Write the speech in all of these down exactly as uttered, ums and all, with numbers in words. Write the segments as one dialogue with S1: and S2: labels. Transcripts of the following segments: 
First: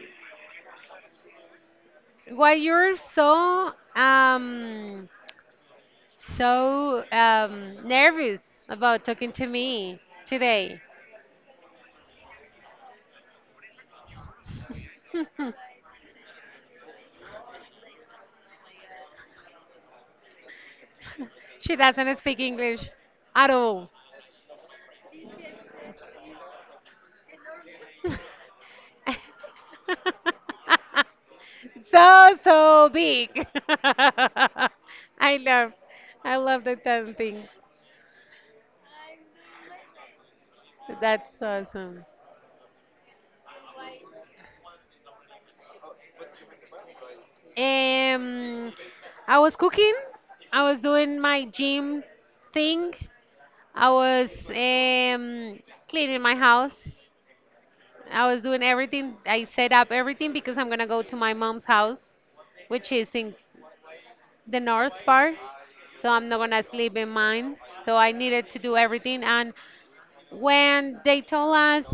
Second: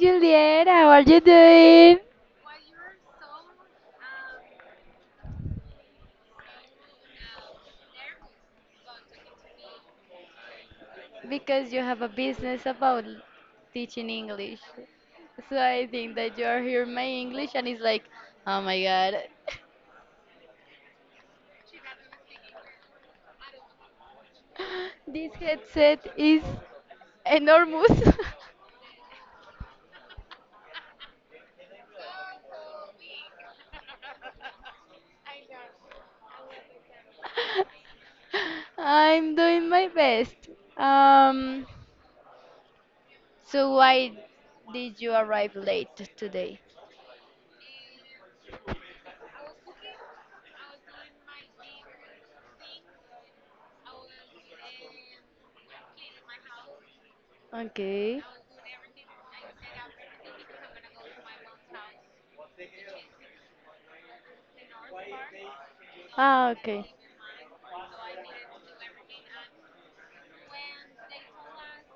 S1: Juliet, how are you doing?
S2: Why you're so um so um nervous about talking to me today?
S1: Because you have a business about teaching English. So I think that you are here my English and it's like, oh my god.
S2: She doesn't speak English at all.
S1: This headset is enormous.
S2: So so big. I love I love the ten things.
S1: I'm doing my best.
S2: That's
S1: Um,
S2: awesome.
S1: so why did you arrive late today?
S2: Um, I was cooking. I was doing my gym thing. I was um, cleaning my house.
S1: Okay.
S2: I was doing everything. I set up everything because I'm gonna go to my mom's house, which is in the north part. So I'm not
S1: Ah,
S2: gonna
S1: okay.
S2: sleep in mine. So I needed to do everything. And when they told us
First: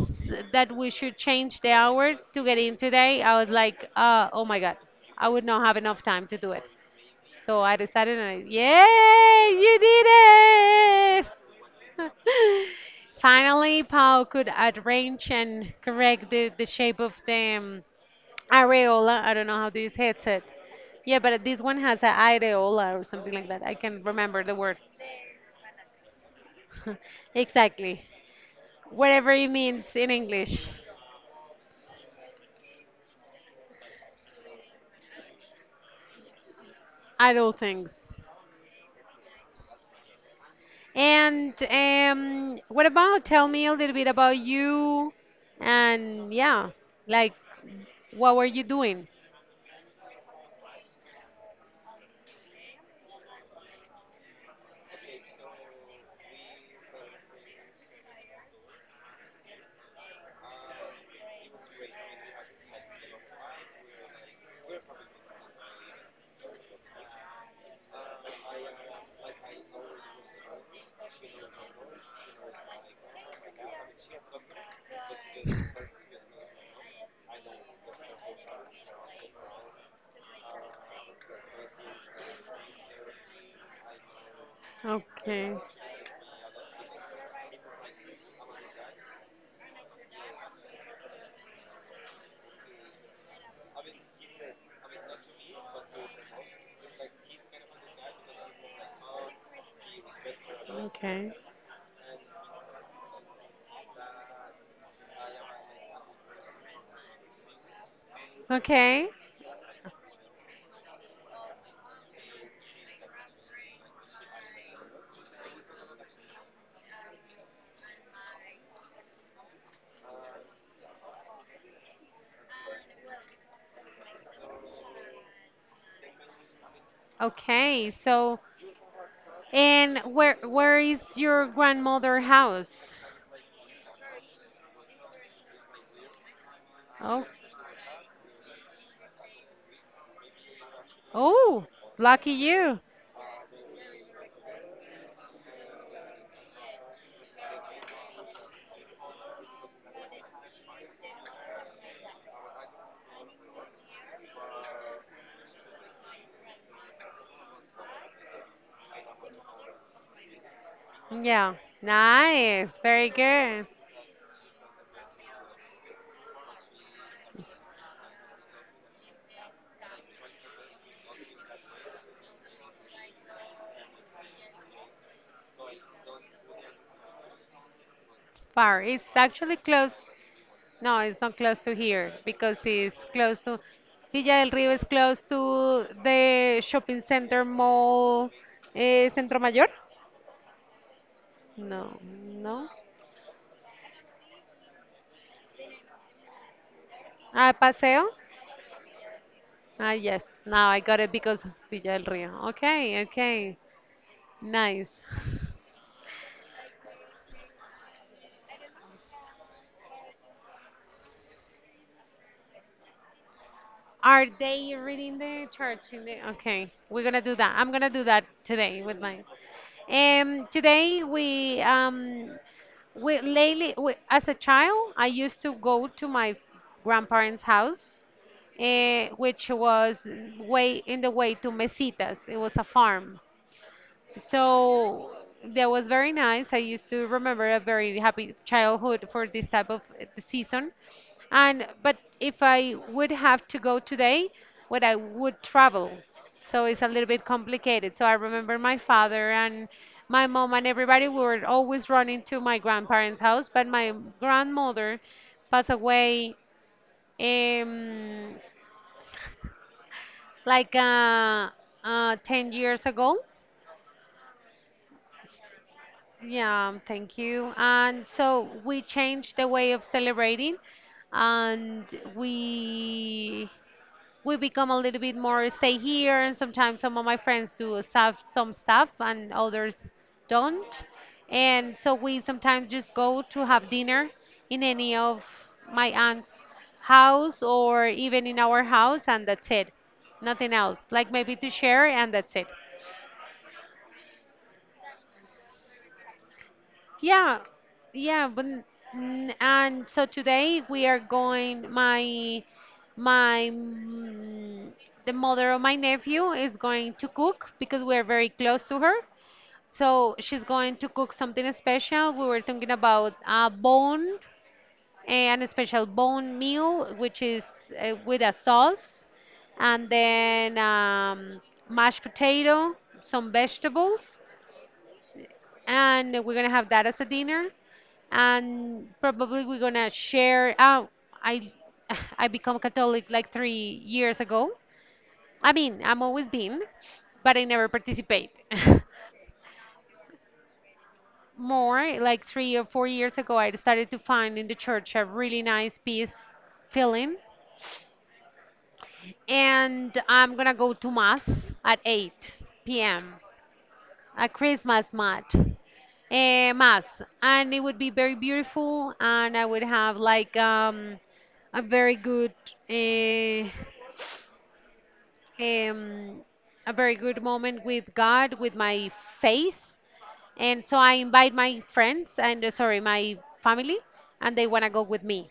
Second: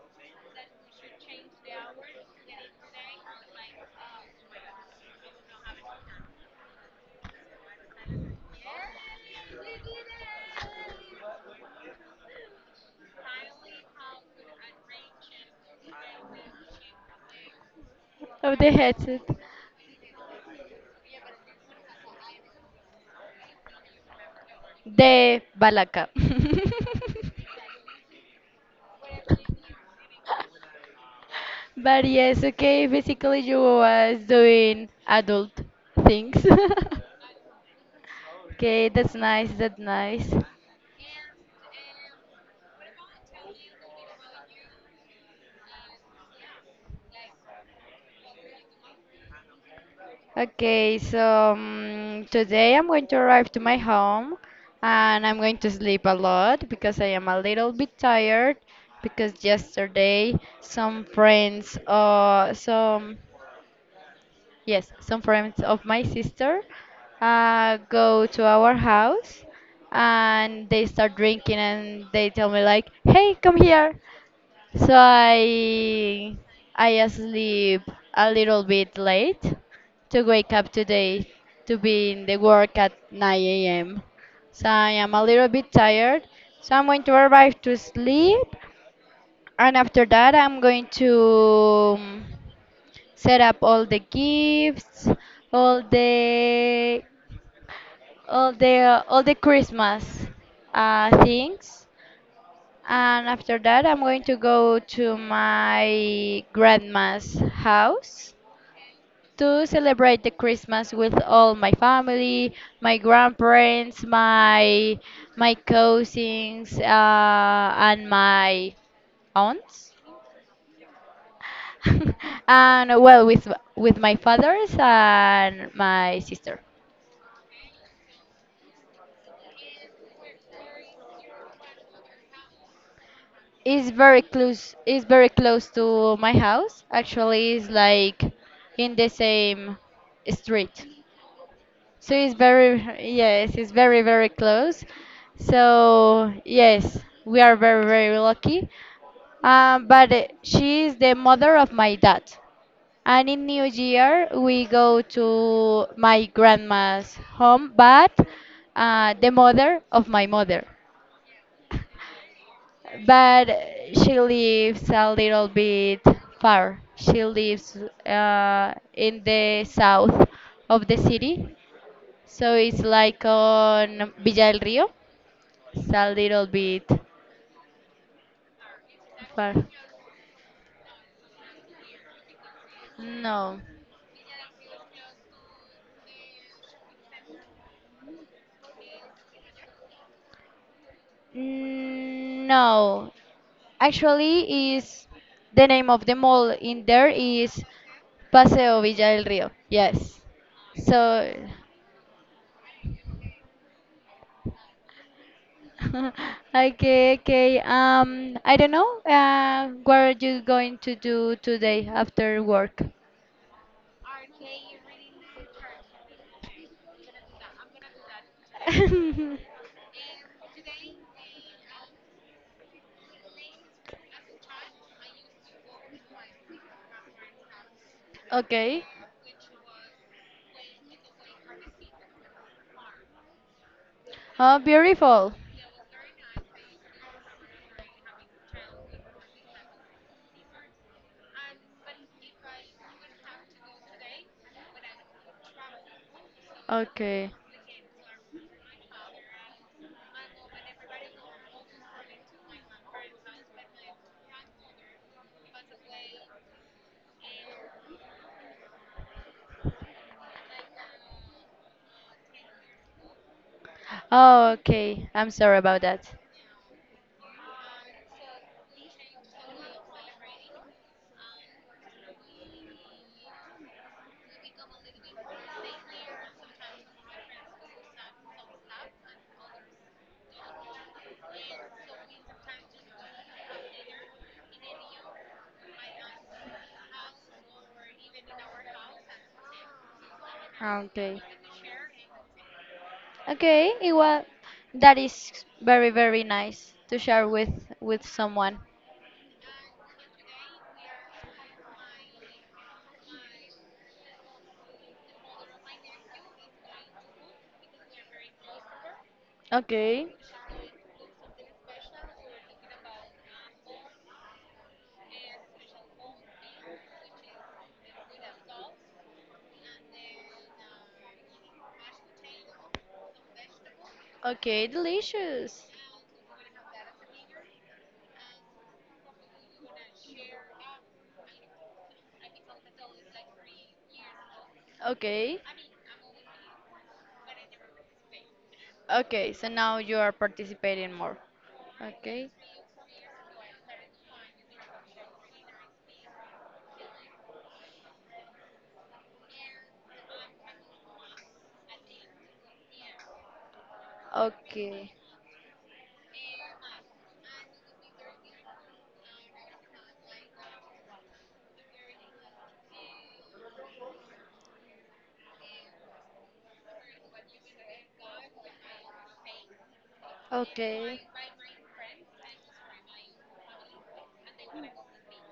S2: that we should change the hour to get in today, I was like, uh, oh my God, I would not have enough time to do it. So I decided, and I, yay, you did it! Finally, Paul could arrange and correct the, the shape of the um,
S1: of the headset,
S2: areola. I don't know how to use headset. Yeah, but this one has a areola or something like that. I can remember the word.
S1: the balaka.
S2: Exactly. Whatever it means in English.
S1: But yes, okay, basically you was doing adult things.
S2: Adult things.
S1: Okay, that's nice, that's nice.
S2: And um, what about tell me a little bit about you and yeah, like what were you doing?
S1: Okay, so um, today I'm going to arrive to my home and I'm going to sleep a lot because I am a little bit tired because yesterday some friends uh some yes, some friends of my sister uh, go to our house and they start drinking and they tell me like, "Hey, come here." So I I sleep a little bit late to wake up today to be in the work at nine a m. So I am a little
S2: Okay.
S1: bit tired. So I'm going to arrive to sleep and after that I'm going to um, set up all the gifts, all the all the all the Christmas uh,
S2: Okay.
S1: things, and after that I'm going to go to my grandma's house
S2: Okay.
S1: to celebrate the Christmas with all my family, my grandparents, my my cousins, uh, and my aunts. And well with with my fathers and my sister.
S2: Okay. So, and where where is your grandmother house?
S1: It's very close. It's very close to my house.
S2: Oh.
S1: Actually, it's like in the same street.
S2: Oh,
S1: So
S2: lucky
S1: it's very,
S2: you.
S1: yes, it's very very close. So yes, we are very very lucky. Um, but uh, she is the mother of my dad. And in New Year we go to my grandma's home, but uh, the mother of my mother.
S2: Yeah. Nice. Very
S1: But
S2: good.
S1: she lives a little bit far. She lives uh, in the south of the city, so it's like on Villa del Rio. It's a little bit
S2: Far. It's
S1: far.
S2: actually close. No, it's not close to here because it's close to
S1: No,
S2: Villa del Río is close to the shopping center mall, eh, Centro Mayor. No,
S1: mm,
S2: no.
S1: no. Actually, is the name of the mall in there
S2: Ah,
S1: is
S2: Paseo.
S1: Paseo Villa del Rio.
S2: Ah, yes.
S1: Yes.
S2: Now I got it
S1: So
S2: because of Villa del Río. Okay, okay. Nice.
S1: okay, okay. Um, I don't know. Uh, what are you going to do today after work?
S2: Are they reading the charts in the okay, we're gonna do that. I'm gonna do that today with mine. Um today we um we lately we, as a child I used to go to my grandparents' house
S1: Okay.
S2: uh, which was way in the way to Mesitas. It was a farm.
S1: Oh,
S2: So
S1: beautiful.
S2: that was very nice. I used to remember a very happy childhood for this type of uh, season. And but if I would have to go today, what I would travel. So it's a little bit
S1: Okay.
S2: complicated. So I remember my father and my mom and everybody we were always running to my grandparents' house, but my grandmother passed away um, like uh, uh, ten years ago.
S1: Oh, okay. I'm sorry about that.
S2: Yeah, thank you. And so we changed the way of celebrating and we we become a little bit more stay here, and sometimes some of my friends do stuff, some stuff, and others don't. And so we sometimes just go to have dinner in any of my aunt's house or even in our house, and that's it. Nothing else. Like
S1: Okay.
S2: maybe to share, and that's it.
S1: Okay, it wa that is very, very nice to share
S2: Yeah,
S1: with with
S2: yeah, but
S1: someone.
S2: mm, and so today we are going. My my mm, the mother of my nephew is going to cook because we are very close to her.
S1: Okay.
S2: So she's going to cook something special. We were thinking about a bone and a special bone meal, which is uh, with a sauce, and then um, mashed potato, some vegetables,
S1: Okay, delicious.
S2: and we're gonna have that as a dinner, and probably we're gonna share oh I I become catholic like three years ago.
S1: Okay.
S2: I mean, I'm always been, but I never participate.
S1: Okay, so now you are participating more.
S2: More like
S1: Okay.
S2: three or four years ago I started to find in the church a really nice peace feeling, and I'm gonna go to mass at eight p.m. a Christmas
S1: Okay.
S2: mat, eh, mass, and it would be very beautiful, and I would have like um, a very good eh, um, a very good moment with God, with my faith, and so I
S1: Okay.
S2: invite my friends and uh, sorry, my family, and they wanna go with me.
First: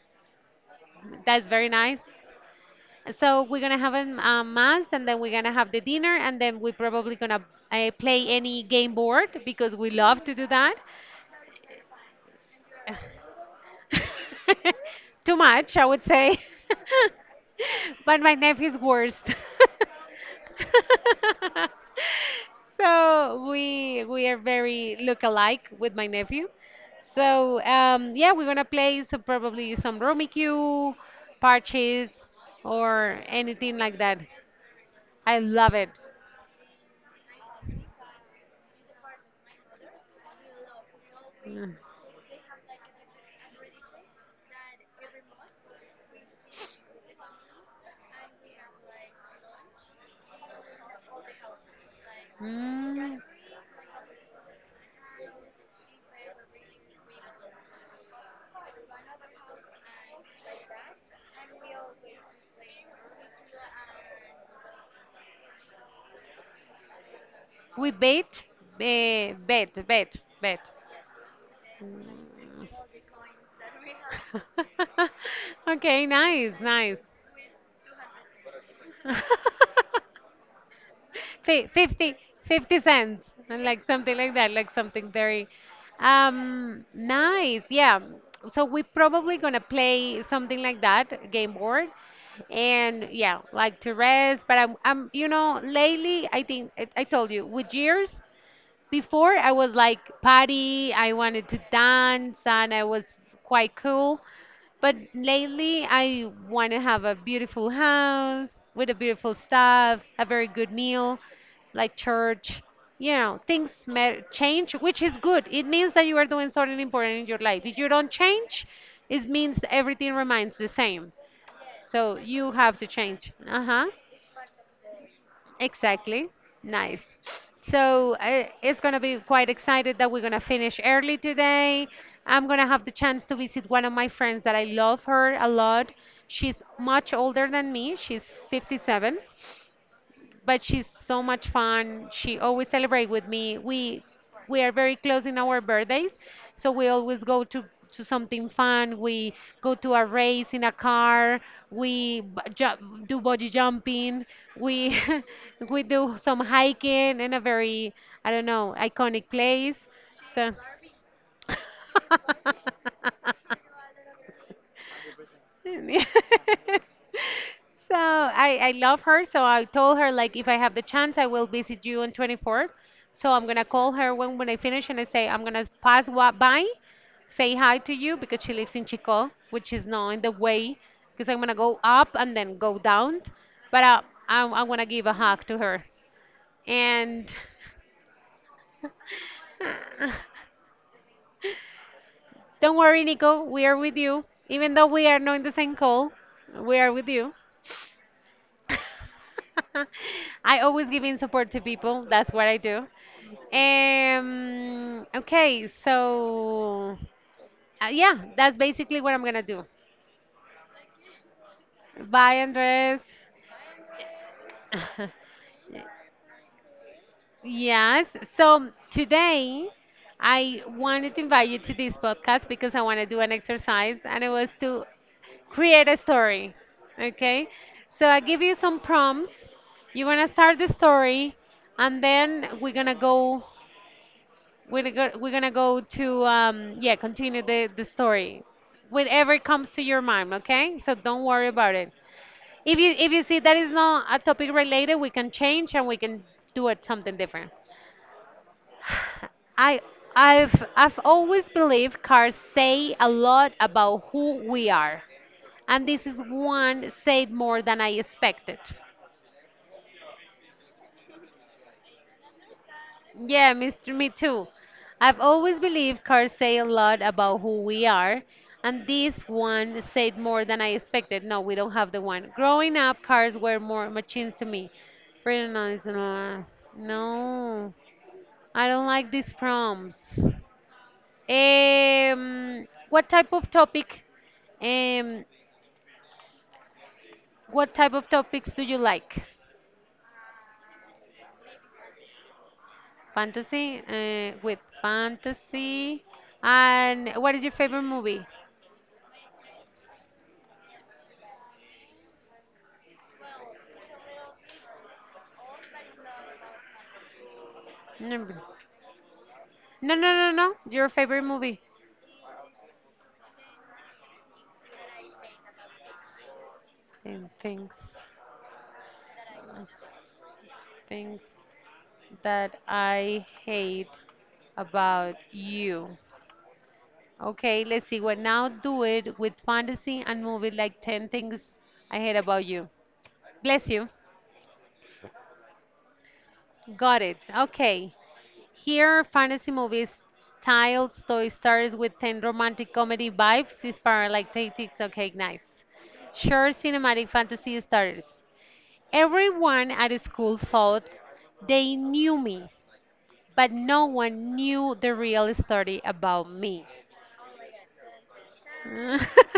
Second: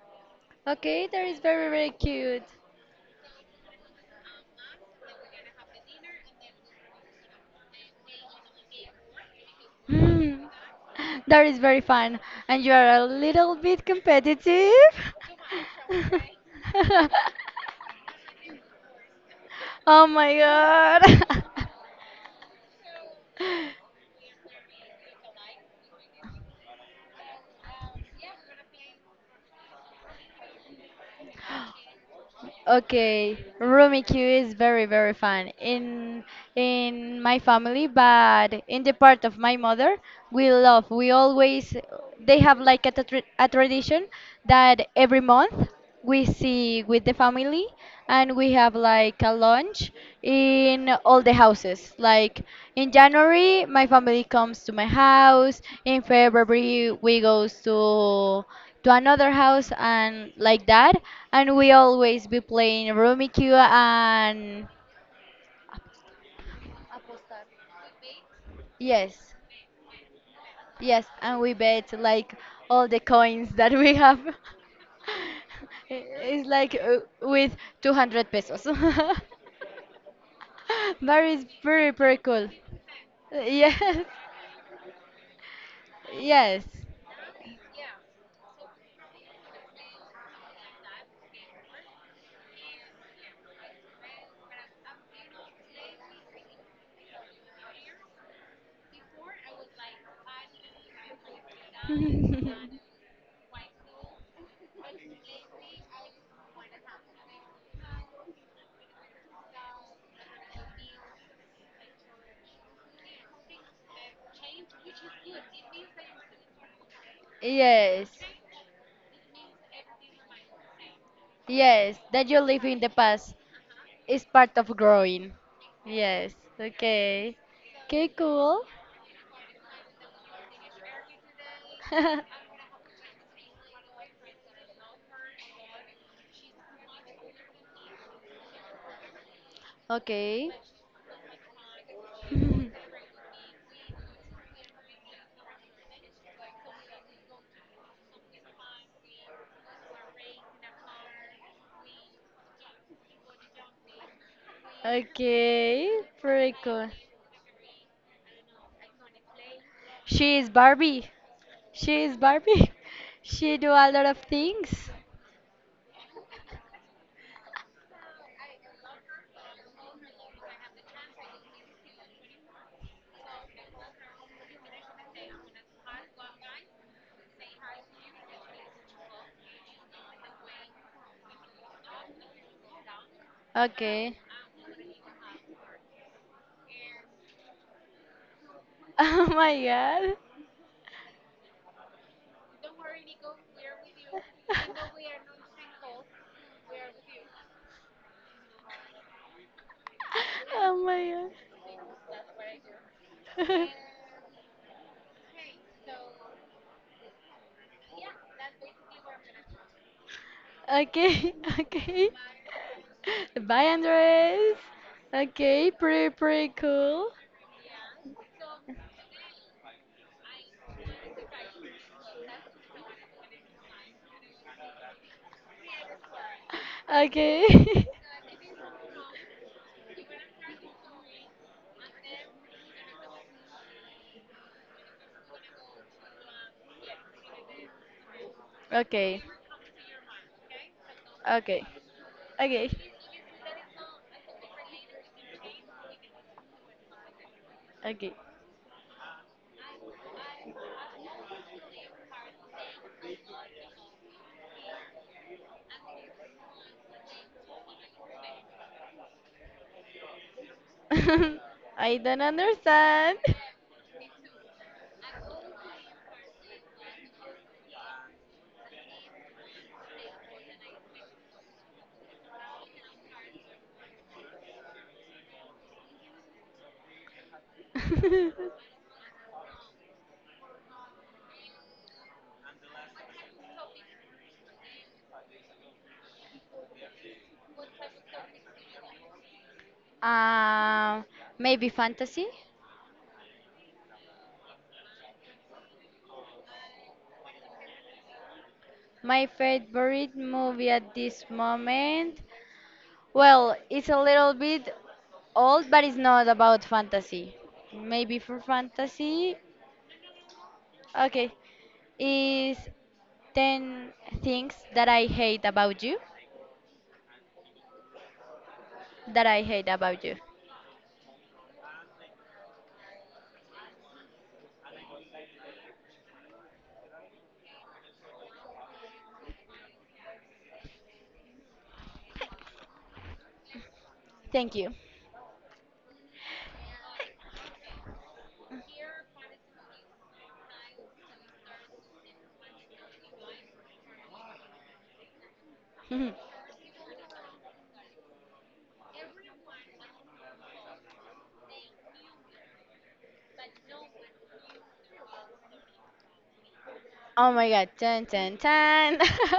S1: Okay, that is
S2: That's
S1: very,
S2: very
S1: very
S2: nice.
S1: cute.
S2: So we're gonna have a, a mass, and then we're gonna have the dinner, and then we're probably gonna uh, play any game board because we love to
S1: Hmm,
S2: do that.
S1: that is very fun. And you are a little bit competitive.
S2: Too much, I would say. But my nephew's worst.
S1: Oh my god.
S2: So we we are very look alike with my nephew. So um, yeah, we're gonna play so probably some Rummikub, Parches, or
S1: Okay,
S2: anything like that.
S1: Rummikub is very very
S2: I
S1: fun
S2: love it.
S1: in in my family, but in the part of my mother, we love. We always
S2: Mm.
S1: they have like a, tra- a tradition that every month we see with the family and we have like a lunch in all the houses. Like in
S2: Mm,
S1: January, my family comes to my house. In February, we goes to to another house and like that and we always be playing Rummikub and
S2: we bet,
S1: yes,
S2: eh, bet, bet, bet.
S1: yes and we bet like all the coins that we have
S2: Okay,
S1: it's
S2: nice,
S1: like
S2: nice.
S1: uh, with 200 pesos but it's
S2: Fi-
S1: pretty
S2: 50
S1: pretty cool
S2: fifty cents and like
S1: yes,
S2: something like that, like something very
S1: yes
S2: um nice. Yeah, so we probably gonna play something like that game board, and yeah, like to rest. But i'm, I'm you know lately i think I, I told you with years before I was like party, I wanted to dance and I was quite cool. But lately I want to have a beautiful house with a beautiful stuff, a very good meal, like church. You know, things may change, which is good. It means that you are doing something important in your life. If you don't
S1: yes,
S2: change, it means everything remains the same.
S1: yes,
S2: So
S1: that you
S2: you
S1: live
S2: have
S1: in
S2: to
S1: the
S2: change.
S1: past
S2: Uh-huh.
S1: is part of growing.
S2: Exactly.
S1: Yes,
S2: Nice.
S1: okay. Okay,
S2: So I,
S1: cool.
S2: it's going to be quite excited that we're going to finish early today. I'm going to have the chance to visit one of my friends that I love her a lot. She's much older than me. She's fifty seven
S1: Okay.
S2: but she's so much fun. She always celebrate with me. We we are very close in our birthdays, so we always go to to something fun. We go to a race in a car. We b- ju- do bungee jumping. We we
S1: Okay,
S2: do some
S1: pretty cool.
S2: hiking in a very I don't know iconic place.
S1: She is
S2: So.
S1: Barbie. She is Barbie. She do a lot of things.
S2: so I, I love her. So I told her like if I have the chance, I will visit you on twenty-fourth. So I'm gonna call her when when I finish and I say I'm gonna pass wa- by, say hi to you because she lives in Chico, which is not in the way because I'm gonna go up and then go down. But uh,
S1: Okay.
S2: I I wanna give a hug to her and.
S1: Oh my god.
S2: Don't worry, Nico. We are with you. Even though we are not in the same call, we are with you. I
S1: Oh
S2: always giving
S1: my
S2: support to people. That's what I do.
S1: god.
S2: Um, okay, so uh, yeah, that's basically what I'm gonna do.
S1: Okay, okay.
S2: Bye, Andres.
S1: Bye, Andres. Okay, pretty, pretty cool.
S2: Yes. So today I wanted to invite you to this podcast because I want to do an exercise and it was to create a story. Okay?
S1: Okay.
S2: So I give you some prompts. You're going to start the story and then we're going to go We're, go- we're gonna go to, um, yeah, continue the, the story.
S1: Okay,
S2: Whatever comes to your mind, okay? So don't worry
S1: okay,
S2: about it.
S1: okay,
S2: If you, if you see that is not a topic related, we can change and we can do it something different.
S1: okay.
S2: I I've I've always believed cars say a lot about who we are. And this is one said more than I expected.
S1: I don't understand.
S2: Yeah, Mister me too. I've always believed cars say a lot about who we are, and this one said more than I expected. No, we don't have the one. Growing up, cars were more machines to me. Pretty nice. uh, No, I don't like these prompts. Um, what type of topic? Um, what type of topics do you like?
S1: Um, maybe fantasy?
S2: Fantasy, uh, with fantasy, and what is your favorite movie?
S1: My favorite movie at this moment, well, it's a little bit old, but it's not about fantasy. Maybe
S2: Mm.
S1: for fantasy,
S2: No, no, no, no. Your favorite
S1: okay,
S2: movie.
S1: is 10 things that I hate about you,
S2: And things,
S1: that I hate about you.
S2: things that I hate about you. Okay, let's see. Well, now do it with fantasy and movie like ten things I hate about you. Bless you.
S1: Thank you.
S2: Got it. Okay. Here, fantasy movies, title story starts with ten romantic comedy vibes, inspired like tactics. Okay, nice.
S1: Oh
S2: Sure, cinematic fantasy starters. Everyone at school thought they knew me, but no one knew the real story about me.
S1: my god, ten, ten, ten.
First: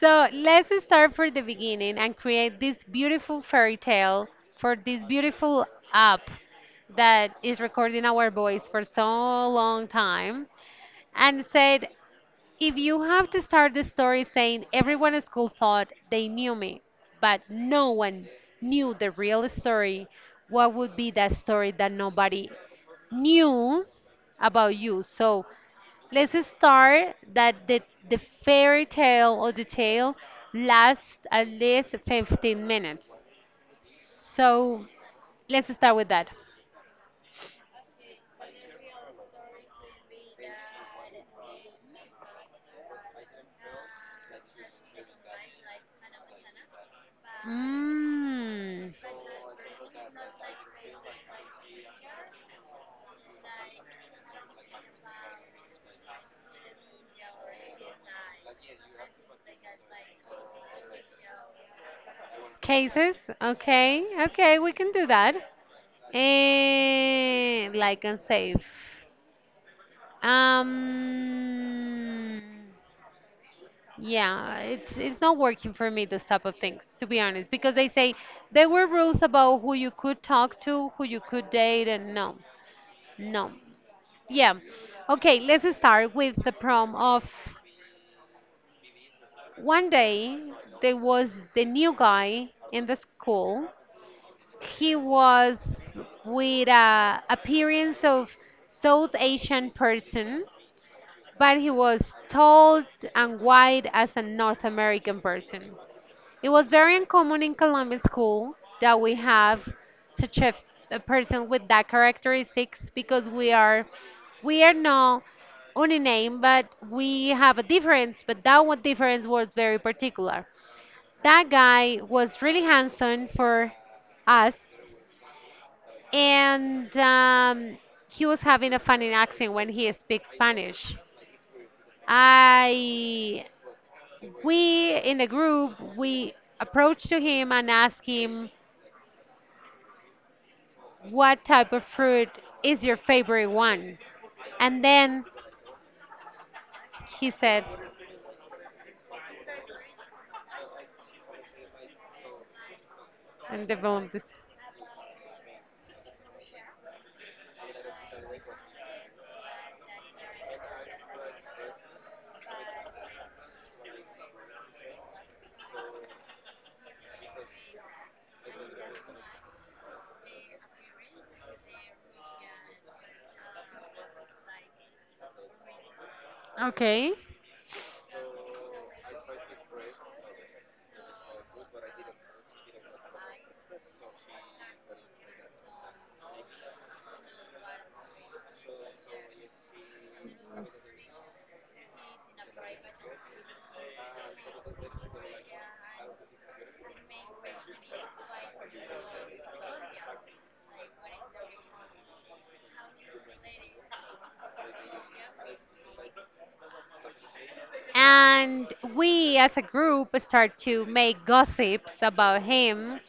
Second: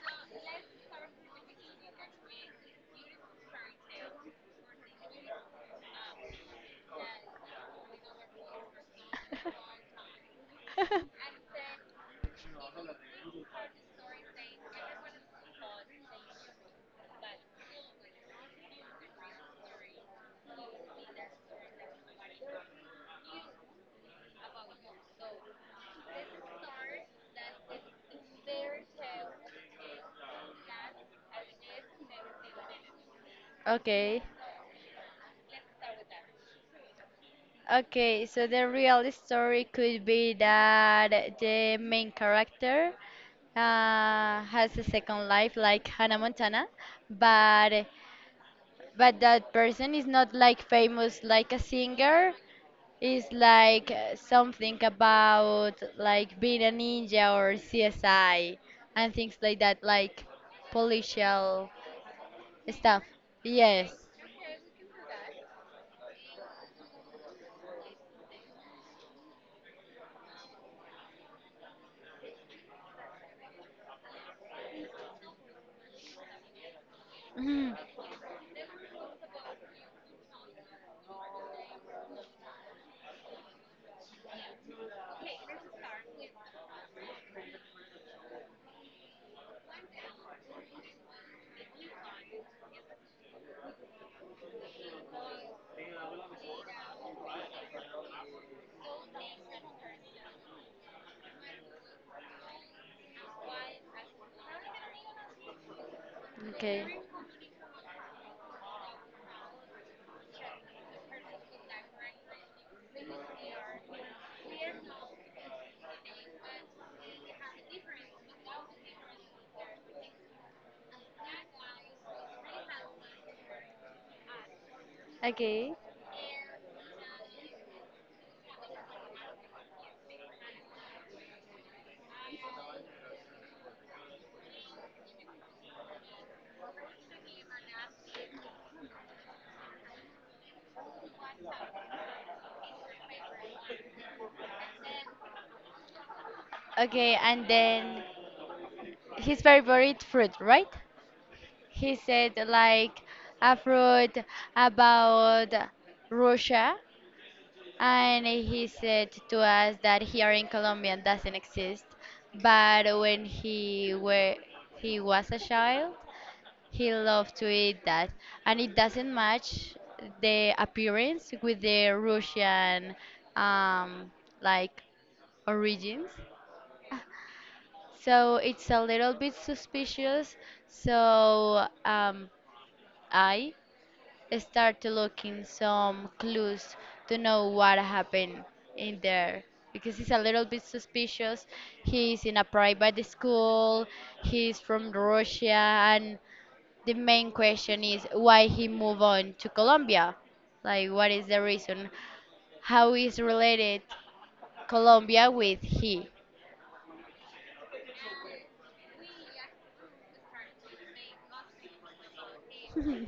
S2: So let's start from the beginning and create this beautiful fairy tale for this beautiful app that is recording our voice for so long time and said if you have to start the story saying everyone at school thought they knew me, but no one knew the real story, what would be that story that nobody knew about you? So let's start that the, the fairy tale or the tale lasts at least fifteen minutes.
S1: Okay.
S2: So let's start with that.
S1: Okay, so the real story could be that the main character uh, has a second life like Hannah Montana, but
S2: Mm,
S1: but that person is not like famous like a singer. Is like uh, something about like being a ninja or C S I and things like that, like policial stuff.
S2: cases?
S1: Yes.
S2: Okay, okay, we can do that. Eh, like and save. Um, yeah, it's it's not working for me. Those type of things, to be honest, because
S1: Mhm.
S2: they say there were rules about who you could talk to, who you could date, and no, no, yeah. Okay, let's start with the prom of one day. There was the new guy in the school. He was with a appearance of South Asian person, but he was tall and wide as a North American person. It was
S1: Okay.
S2: very uncommon in Colombian school that we have such a, a person with that characteristics because we are we are not only name but we have a difference, but that one difference was very particular. That guy was really handsome for us,
S1: Okay.
S2: and um, he was having a funny accent when he speaks Spanish. I we in the group, we approached to him and asked him what type of fruit is your favorite one, and then
S1: Okay,
S2: he
S1: and
S2: said
S1: then his favorite fruit, right? He said like a
S2: and developed
S1: fruit
S2: this.
S1: about Russia, and he said to us that here in Colombia doesn't exist. But when he were he was a child, he loved to eat that, and it doesn't match the appearance with the Russian um, like origins.
S2: Okay,
S1: So it's a little bit suspicious. So um, I started looking some clues to know what happened in there because he's a little bit suspicious. He's in a private school, he's from Russia, and the main question is why he moved on to Colombia. Like, what is the reason? How is related Colombia with he?
S2: and we as a group start to make gossips about him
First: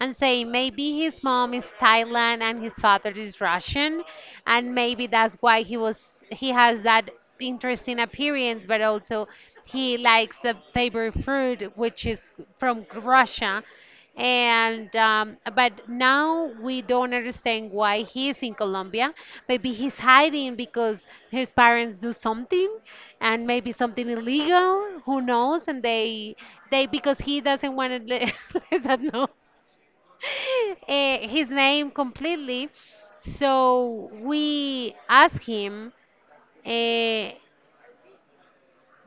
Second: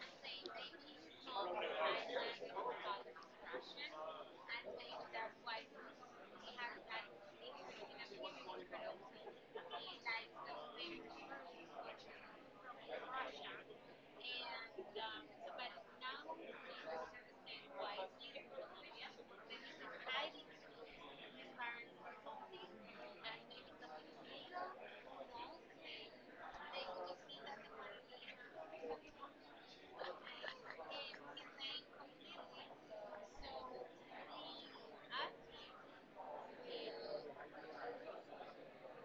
S2: and say maybe his mom is Thailand and his father is Russian, and maybe that's why he was, he has that interesting appearance, but also he likes the favorite fruit which is from Russia. And um, but now we don't understand why he is in Colombia. Maybe he's hiding because his parents do something, and maybe something illegal. Who knows? And they they because he doesn't want to let, let us know uh, his name completely. So we asked him. Uh,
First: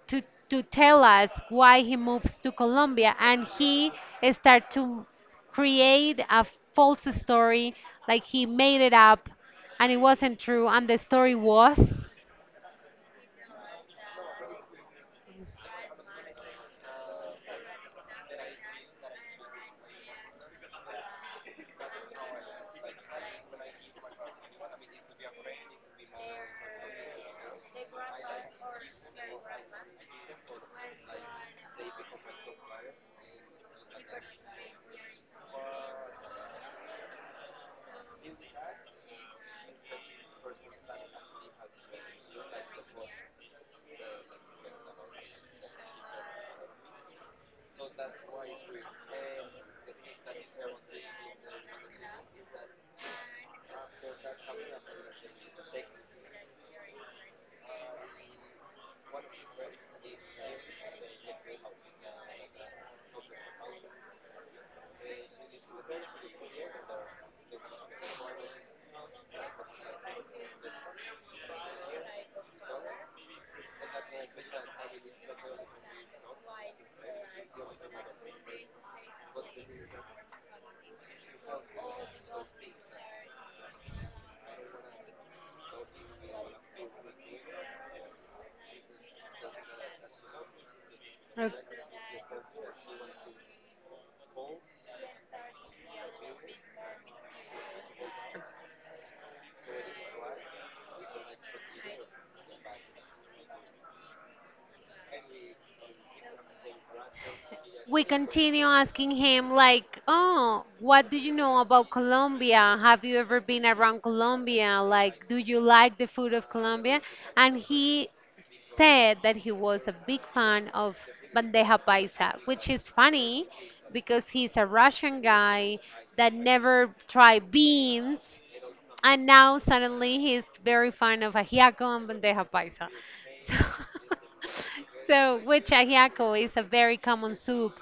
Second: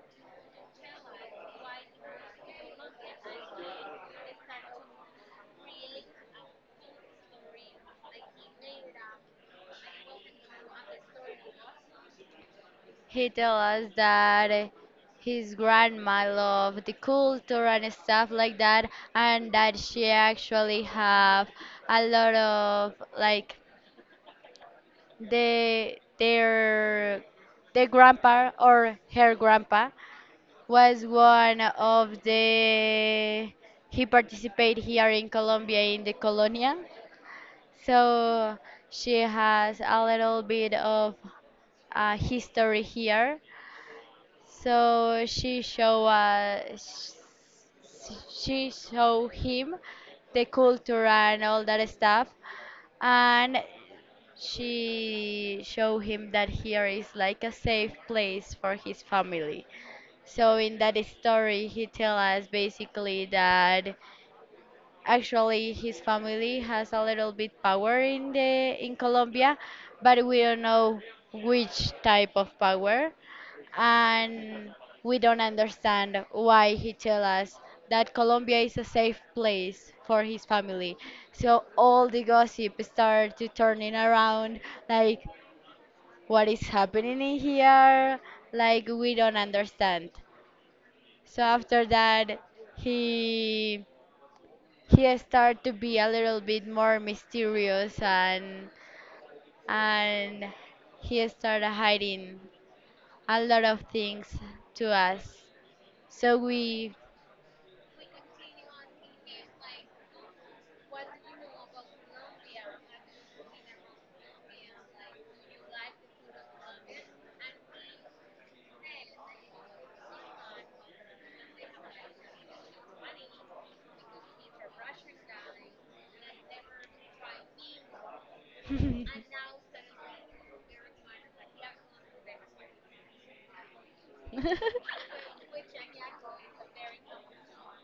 S2: to, to tell us why he moves to Colombia, and he start to create a false story, like he made it up and it wasn't true. And the story was,
S1: He tell us that his grandma loved the culture and stuff like that, and that she actually have a lot of like the their the grandpa or her grandpa was one of the he participated here in Colombia in the colonia. So she has a little bit of uh, history here. So she show us, she show him the culture and all that stuff, and she show him that here is like a safe place for his family. So in that story, he tell us basically that actually, his family has a little bit power in the in Colombia, but we don't know which type of power, and we don't understand why he tell us that Colombia is a safe place for his family. So all the gossip start to turning around, like what is happening in here, like we don't understand. So after that, he he started to be a little bit more mysterious and and he started hiding a lot of things to us so we
S2: we continue asking him like, oh, what do you know about Colombia? Have you ever been around Colombia? Like, do you like the food of Colombia? And he said that he was a big fan of bandeja paisa, which is funny because he's a Russian guy that never tried beans, and now suddenly he's very fond of ajiaco and bandeja paisa. So, so which ajiaco is a very common soup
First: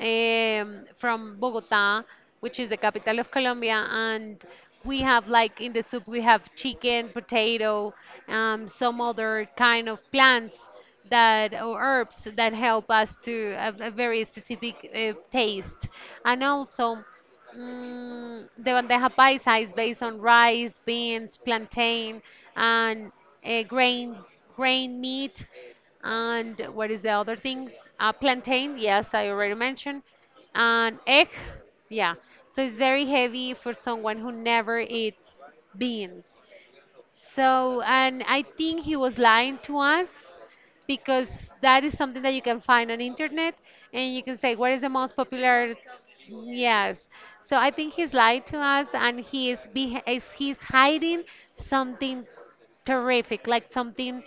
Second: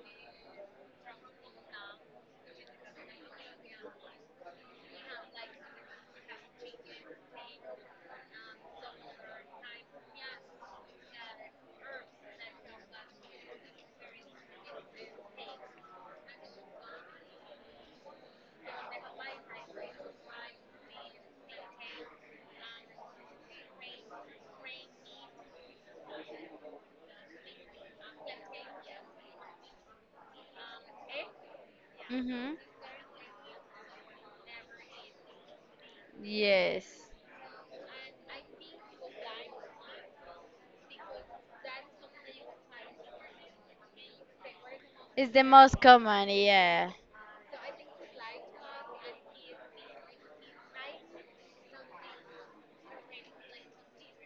S2: um, from Bogota, which is the capital of Colombia. And we have, like, in the soup we have chicken, potato, um, some other kind of plants that, or herbs, that help us to have a very specific uh, taste, and also. Mm, the bandeja paisa is based on rice, beans, plantain, and uh, grain, grain meat. And what is the other thing? Uh, plantain, yes, I already mentioned, and egg, yeah.
S1: hmm.
S2: So it's very heavy for someone who never eats beans.
S1: Yes.
S2: So, and I think he was lying to us because that is something that you can find on internet, and you can say what is the most
S1: It's the
S2: popular.
S1: most common, yeah.
S2: Yes. So I think he's lied to us, and he is beh is he's hiding something terrific, like something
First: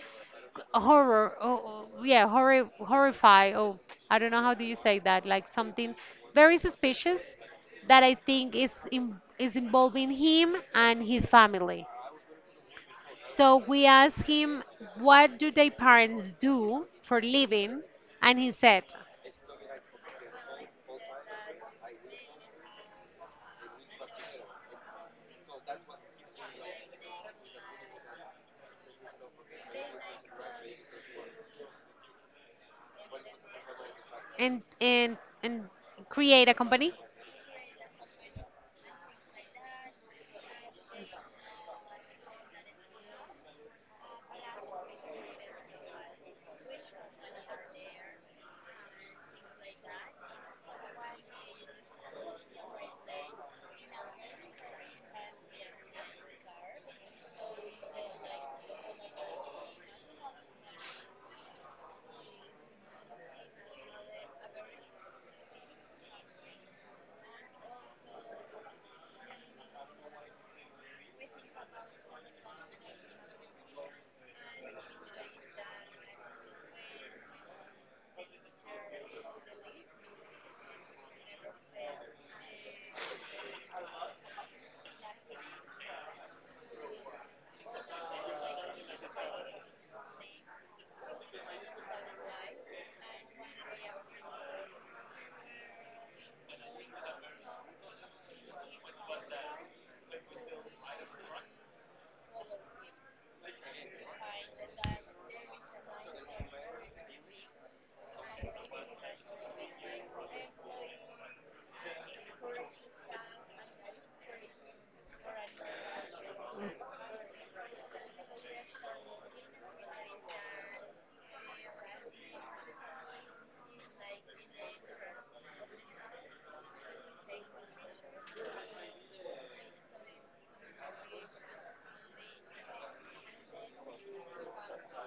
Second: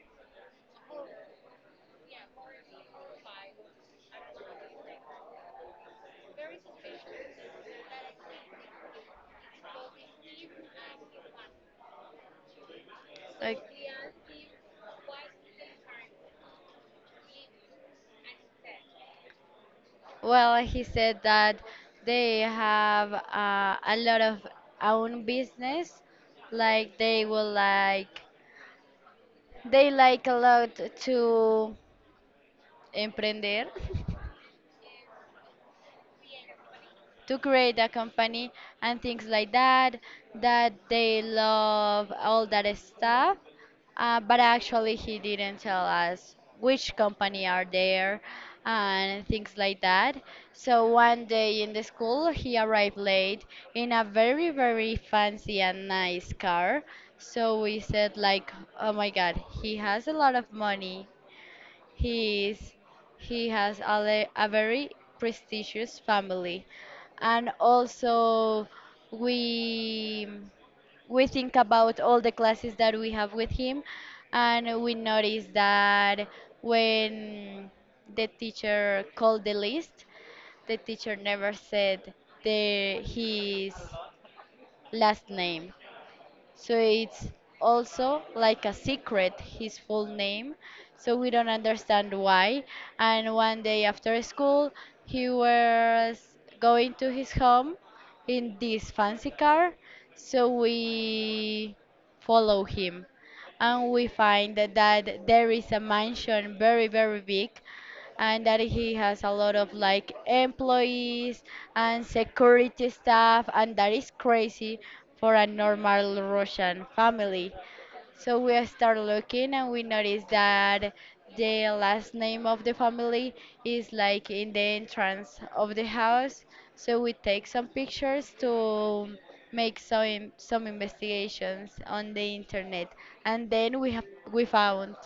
S2: horror. Oh, oh, yeah, horror horrify. Oh, I don't know how do you say that, like something very suspicious that I think is in, is involving him and his family. So
S1: Like,
S2: we asked him, what do their parents do for living? And he said,
S1: well, he said that they have uh, a lot of own business. Like they will like they like a lot to emprender.
S2: and, and, and create a company.
S1: To create a company and things like that, that they love all that stuff. Uh, but actually, he didn't tell us which company are there and things like that. So one day in the school, he arrived late in a very, very fancy and nice car. So we said like, oh my God, he has a lot of money. He is, he has a, le- a very prestigious family, and also we we think about all the classes that we have with him, and we notice that when the teacher called the list, the teacher never said the his last name. So it's also like a secret, his full name. So we don't understand why. And one day after school, he was going to his home in this fancy car. So we follow him. And we find that there is a mansion very, very big and that he has a lot of like employees and security staff, and that is crazy for a normal Russian family. So we start looking and we notice that the last name of the family is like in the entrance of the house. So we take some pictures to make some some investigations on the internet and then we have we found.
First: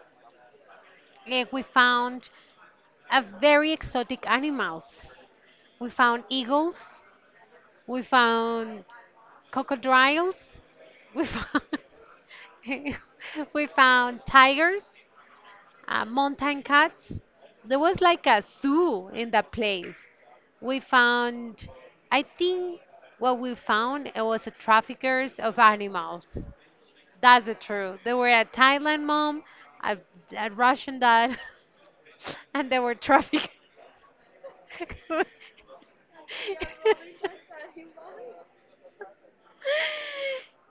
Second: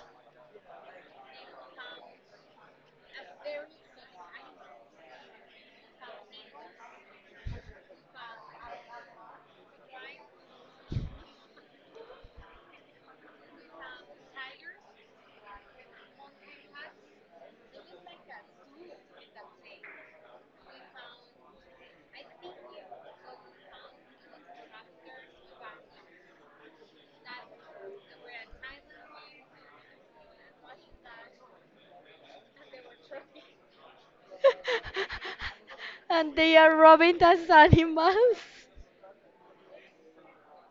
S2: And we found a very exotic animals. We found eagles. We found crocodiles. We found, we found tigers. uh, mountain cats. There was like a zoo in that place. We found, I think what we found, it was a traffickers of animals. That's the truth. They were a Thailand mom, a, a Russian dad, and they were trafficked.
S1: And they are robbing us animals.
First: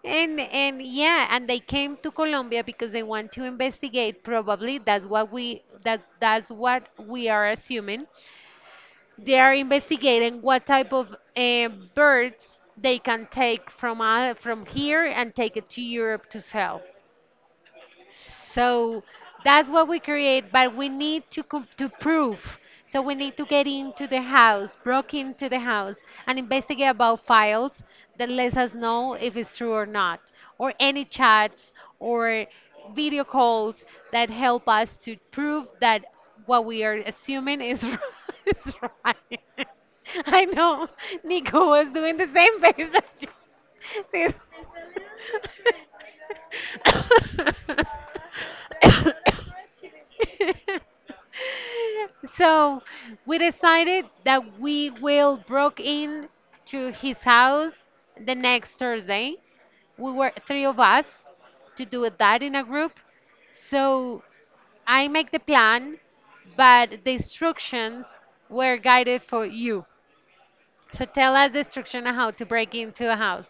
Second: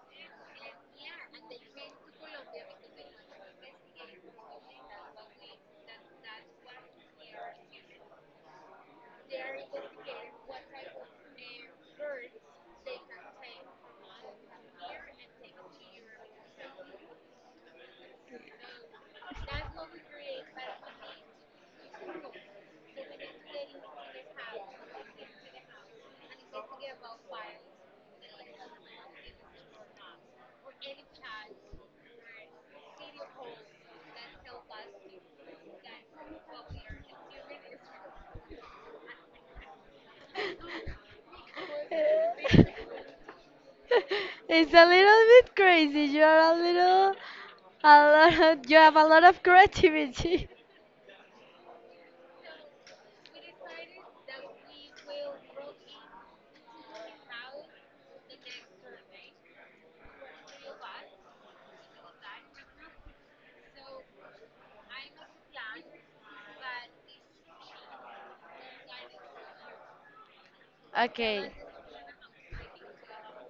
S2: And and yeah, and they came to Colombia because they want to investigate. Probably that's what we, that that's what we are assuming. They are investigating what type of uh, birds they can take from uh, from here and take it to Europe to sell. So that's what we create, but we need to com- to prove. So we need to get into the house, broke into the house, and investigate about files that lets us know if it's true or not, or any chats, or video calls that help us to prove that what we are assuming is is right. I know Nico was doing the same face that you. This-
S1: It's a little bit crazy. You are a little, a lot. Of, you have a lot of creativity.
S2: so we decided that we will broke in to his house the next Thursday. We were three of us to do that in a group. So I make the plan, but the instructions were guided for you. So tell
S1: Okay.
S2: us the instruction on how to break into a house.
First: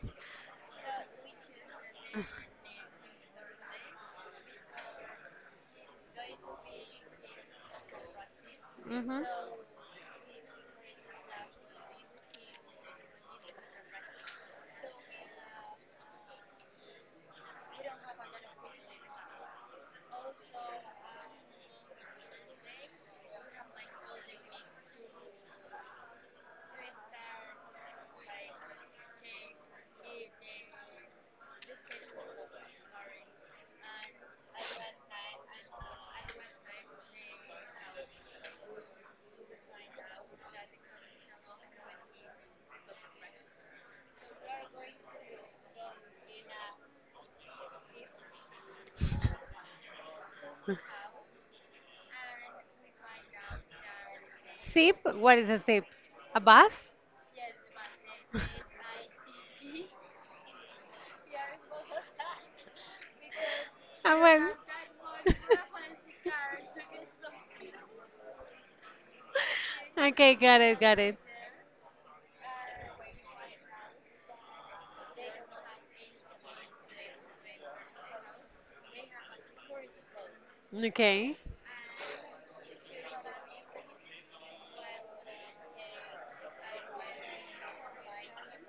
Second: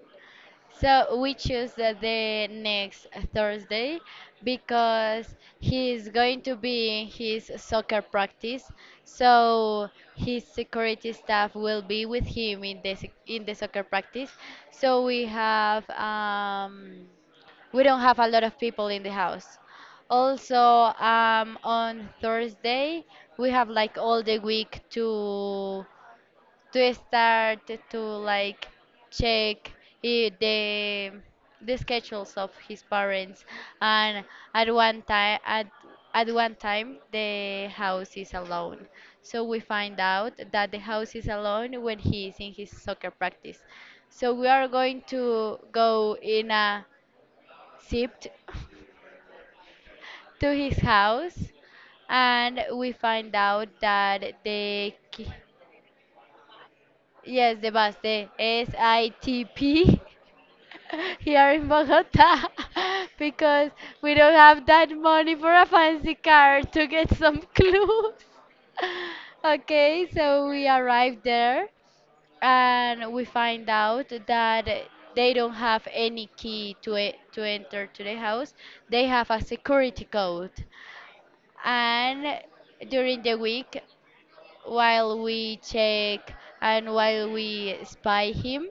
S1: So we choose uh, the next Thursday because he is going to be in his soccer practice.
S2: Hmm.
S1: So his security staff will be with him in the sec- in the soccer practice. So we have um, we don't have a lot of people in the house. Also, um, on Thursday we have like all the week to to start to like check i- the the schedules of his parents and at one time at at one time the house is alone so we find out that the house is alone when he is in his soccer practice so we are going to go in a zipped to his house and we find out that. the
S2: Sip?
S1: ki-
S2: What is a sip? A bus?
S1: Yes, the Baste, S I T P here in Bogota because
S2: A
S1: we don't
S2: bus.
S1: have that money for a fancy car to get some clues. Okay,
S2: Okay,
S1: so
S2: got
S1: we
S2: it, got it.
S1: arrived there and we find out that they don't have any key to e- to enter to the house. They have a security code.
S2: Okay,
S1: And during the week, while we check and while we spy him,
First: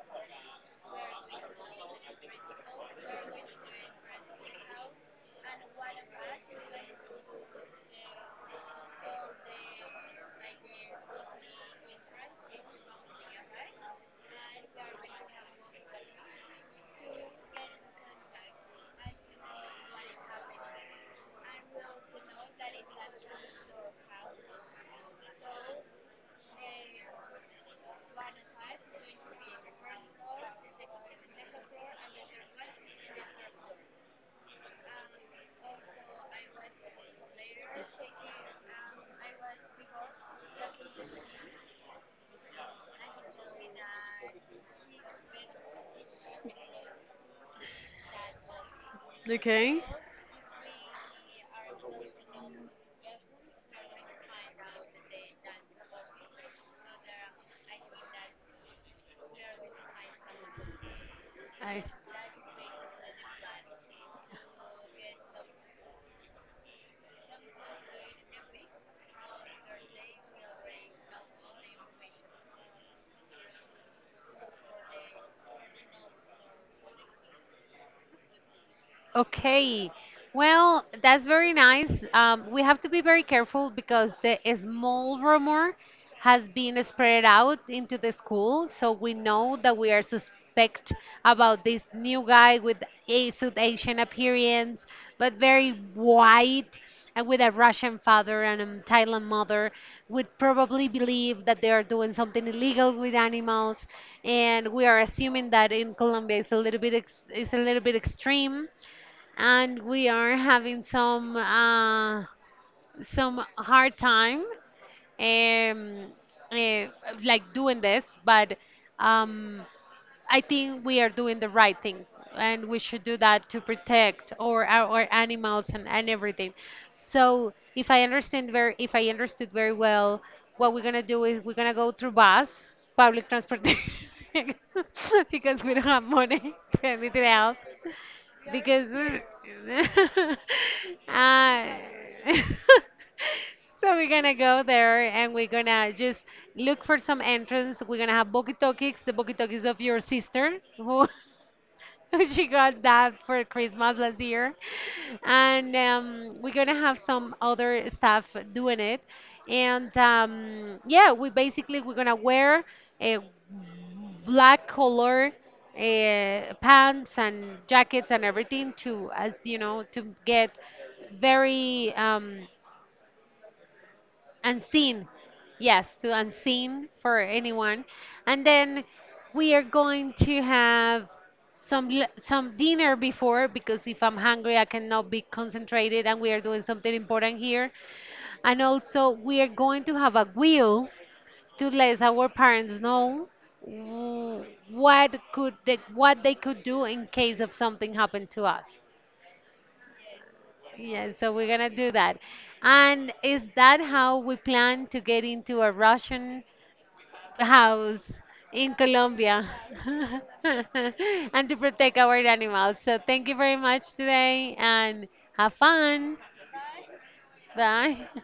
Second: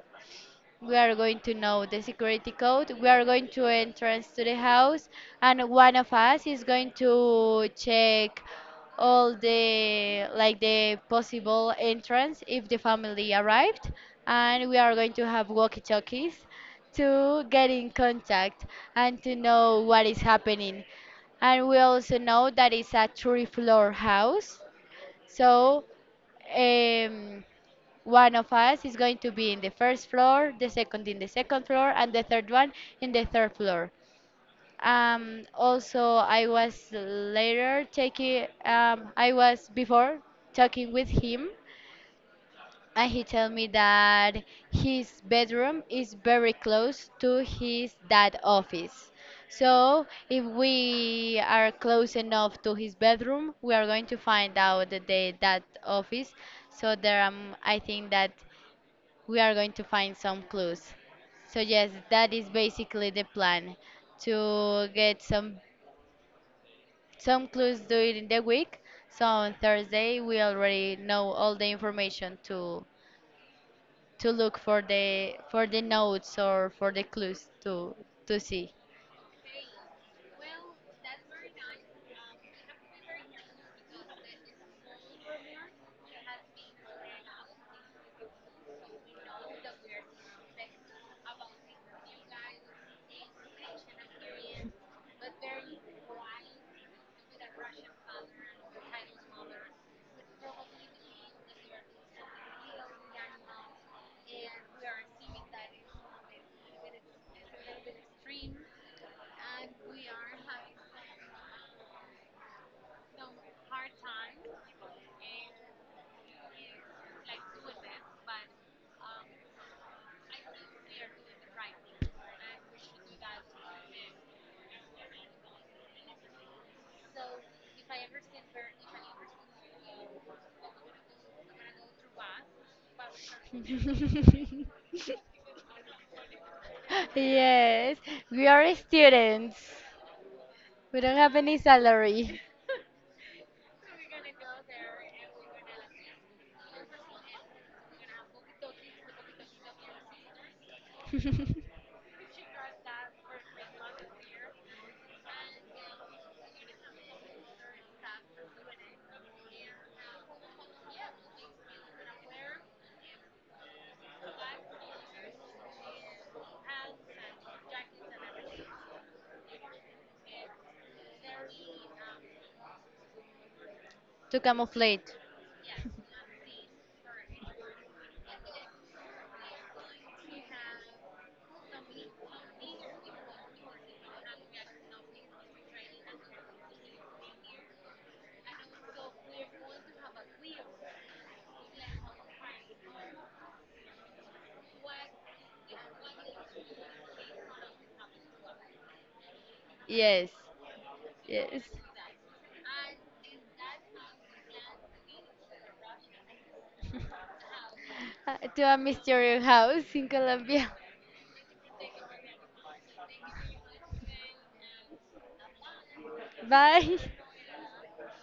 S1: we are going to know the security code. We are going to entrance to the house, and one of us is going to check all the like the possible entrance if the family arrived, and we are going to have walkie-talkies to get in contact and to know what is happening. And we also know that it's a three-floor house, so. Um, one of us is going to be in the first floor, the second in the second floor, and the third one in the third floor. Um, also, I was later taking, um, I was before talking with him, and he told me that his bedroom is very close to his dad office.
S2: okay.
S1: So, if we are close enough to his bedroom, we are going to find out the dad office. So there, um, I think that we are going to find some clues. So
S2: I,
S1: yes, that is basically the plan to get some some clues during the week. So on Thursday we already know all the information to to look for the for the notes or for the clues to to see.
S2: Okay. Well, that's very nice. Um, we have to be very careful because the small rumor has been spread out into the school, so we know that we are suspect about this new guy with a South Asian appearance, but very white, and with a Russian father and a Thailand mother. Would probably believe that they are doing something illegal with animals, and we are assuming that in Colombia it's a little bit ex- it's a little bit extreme, and we are having some uh, some hard time, um, uh, like doing this. But um, I think we are doing the right thing, and we should do that to protect our, our animals, and, and everything. So if I understand very, if I understood very well, what we're gonna do is we're gonna go through bus, public transportation, because we don't have money to anything else.
S1: Yes, we are
S2: Because
S1: students.
S2: uh,
S1: We don't have any
S2: uh,
S1: salary.
S2: so we're gonna go there, and we're gonna just look for some entrance. We're gonna have walkie talkies, the walkie talkies of your sister who she got that for Christmas last year. And um, we're going to have some other staff doing it. And um, yeah, we basically, we're going to wear a black color uh, pants and jackets and everything to, as you know, to get very um,
S1: To camouflage.
S2: unseen. Yes, to unseen for anyone. And then we are going to have some l- some dinner before, because if I'm hungry I cannot be concentrated, and we are doing something important here. And also we are going to have a wheel to let our parents know w- what could they, what they could do in case of something happened to us.
S1: Yes.
S2: Yeah, so we're
S1: Yes.
S2: gonna do that. And is that how we plan to get into a Russian house
S1: Uh, to
S2: in
S1: a mysterious
S2: Colombia,
S1: house in Colombia.
S2: and to protect our animals. So thank you very much today, and have fun.
S1: Bye.
S2: Bye.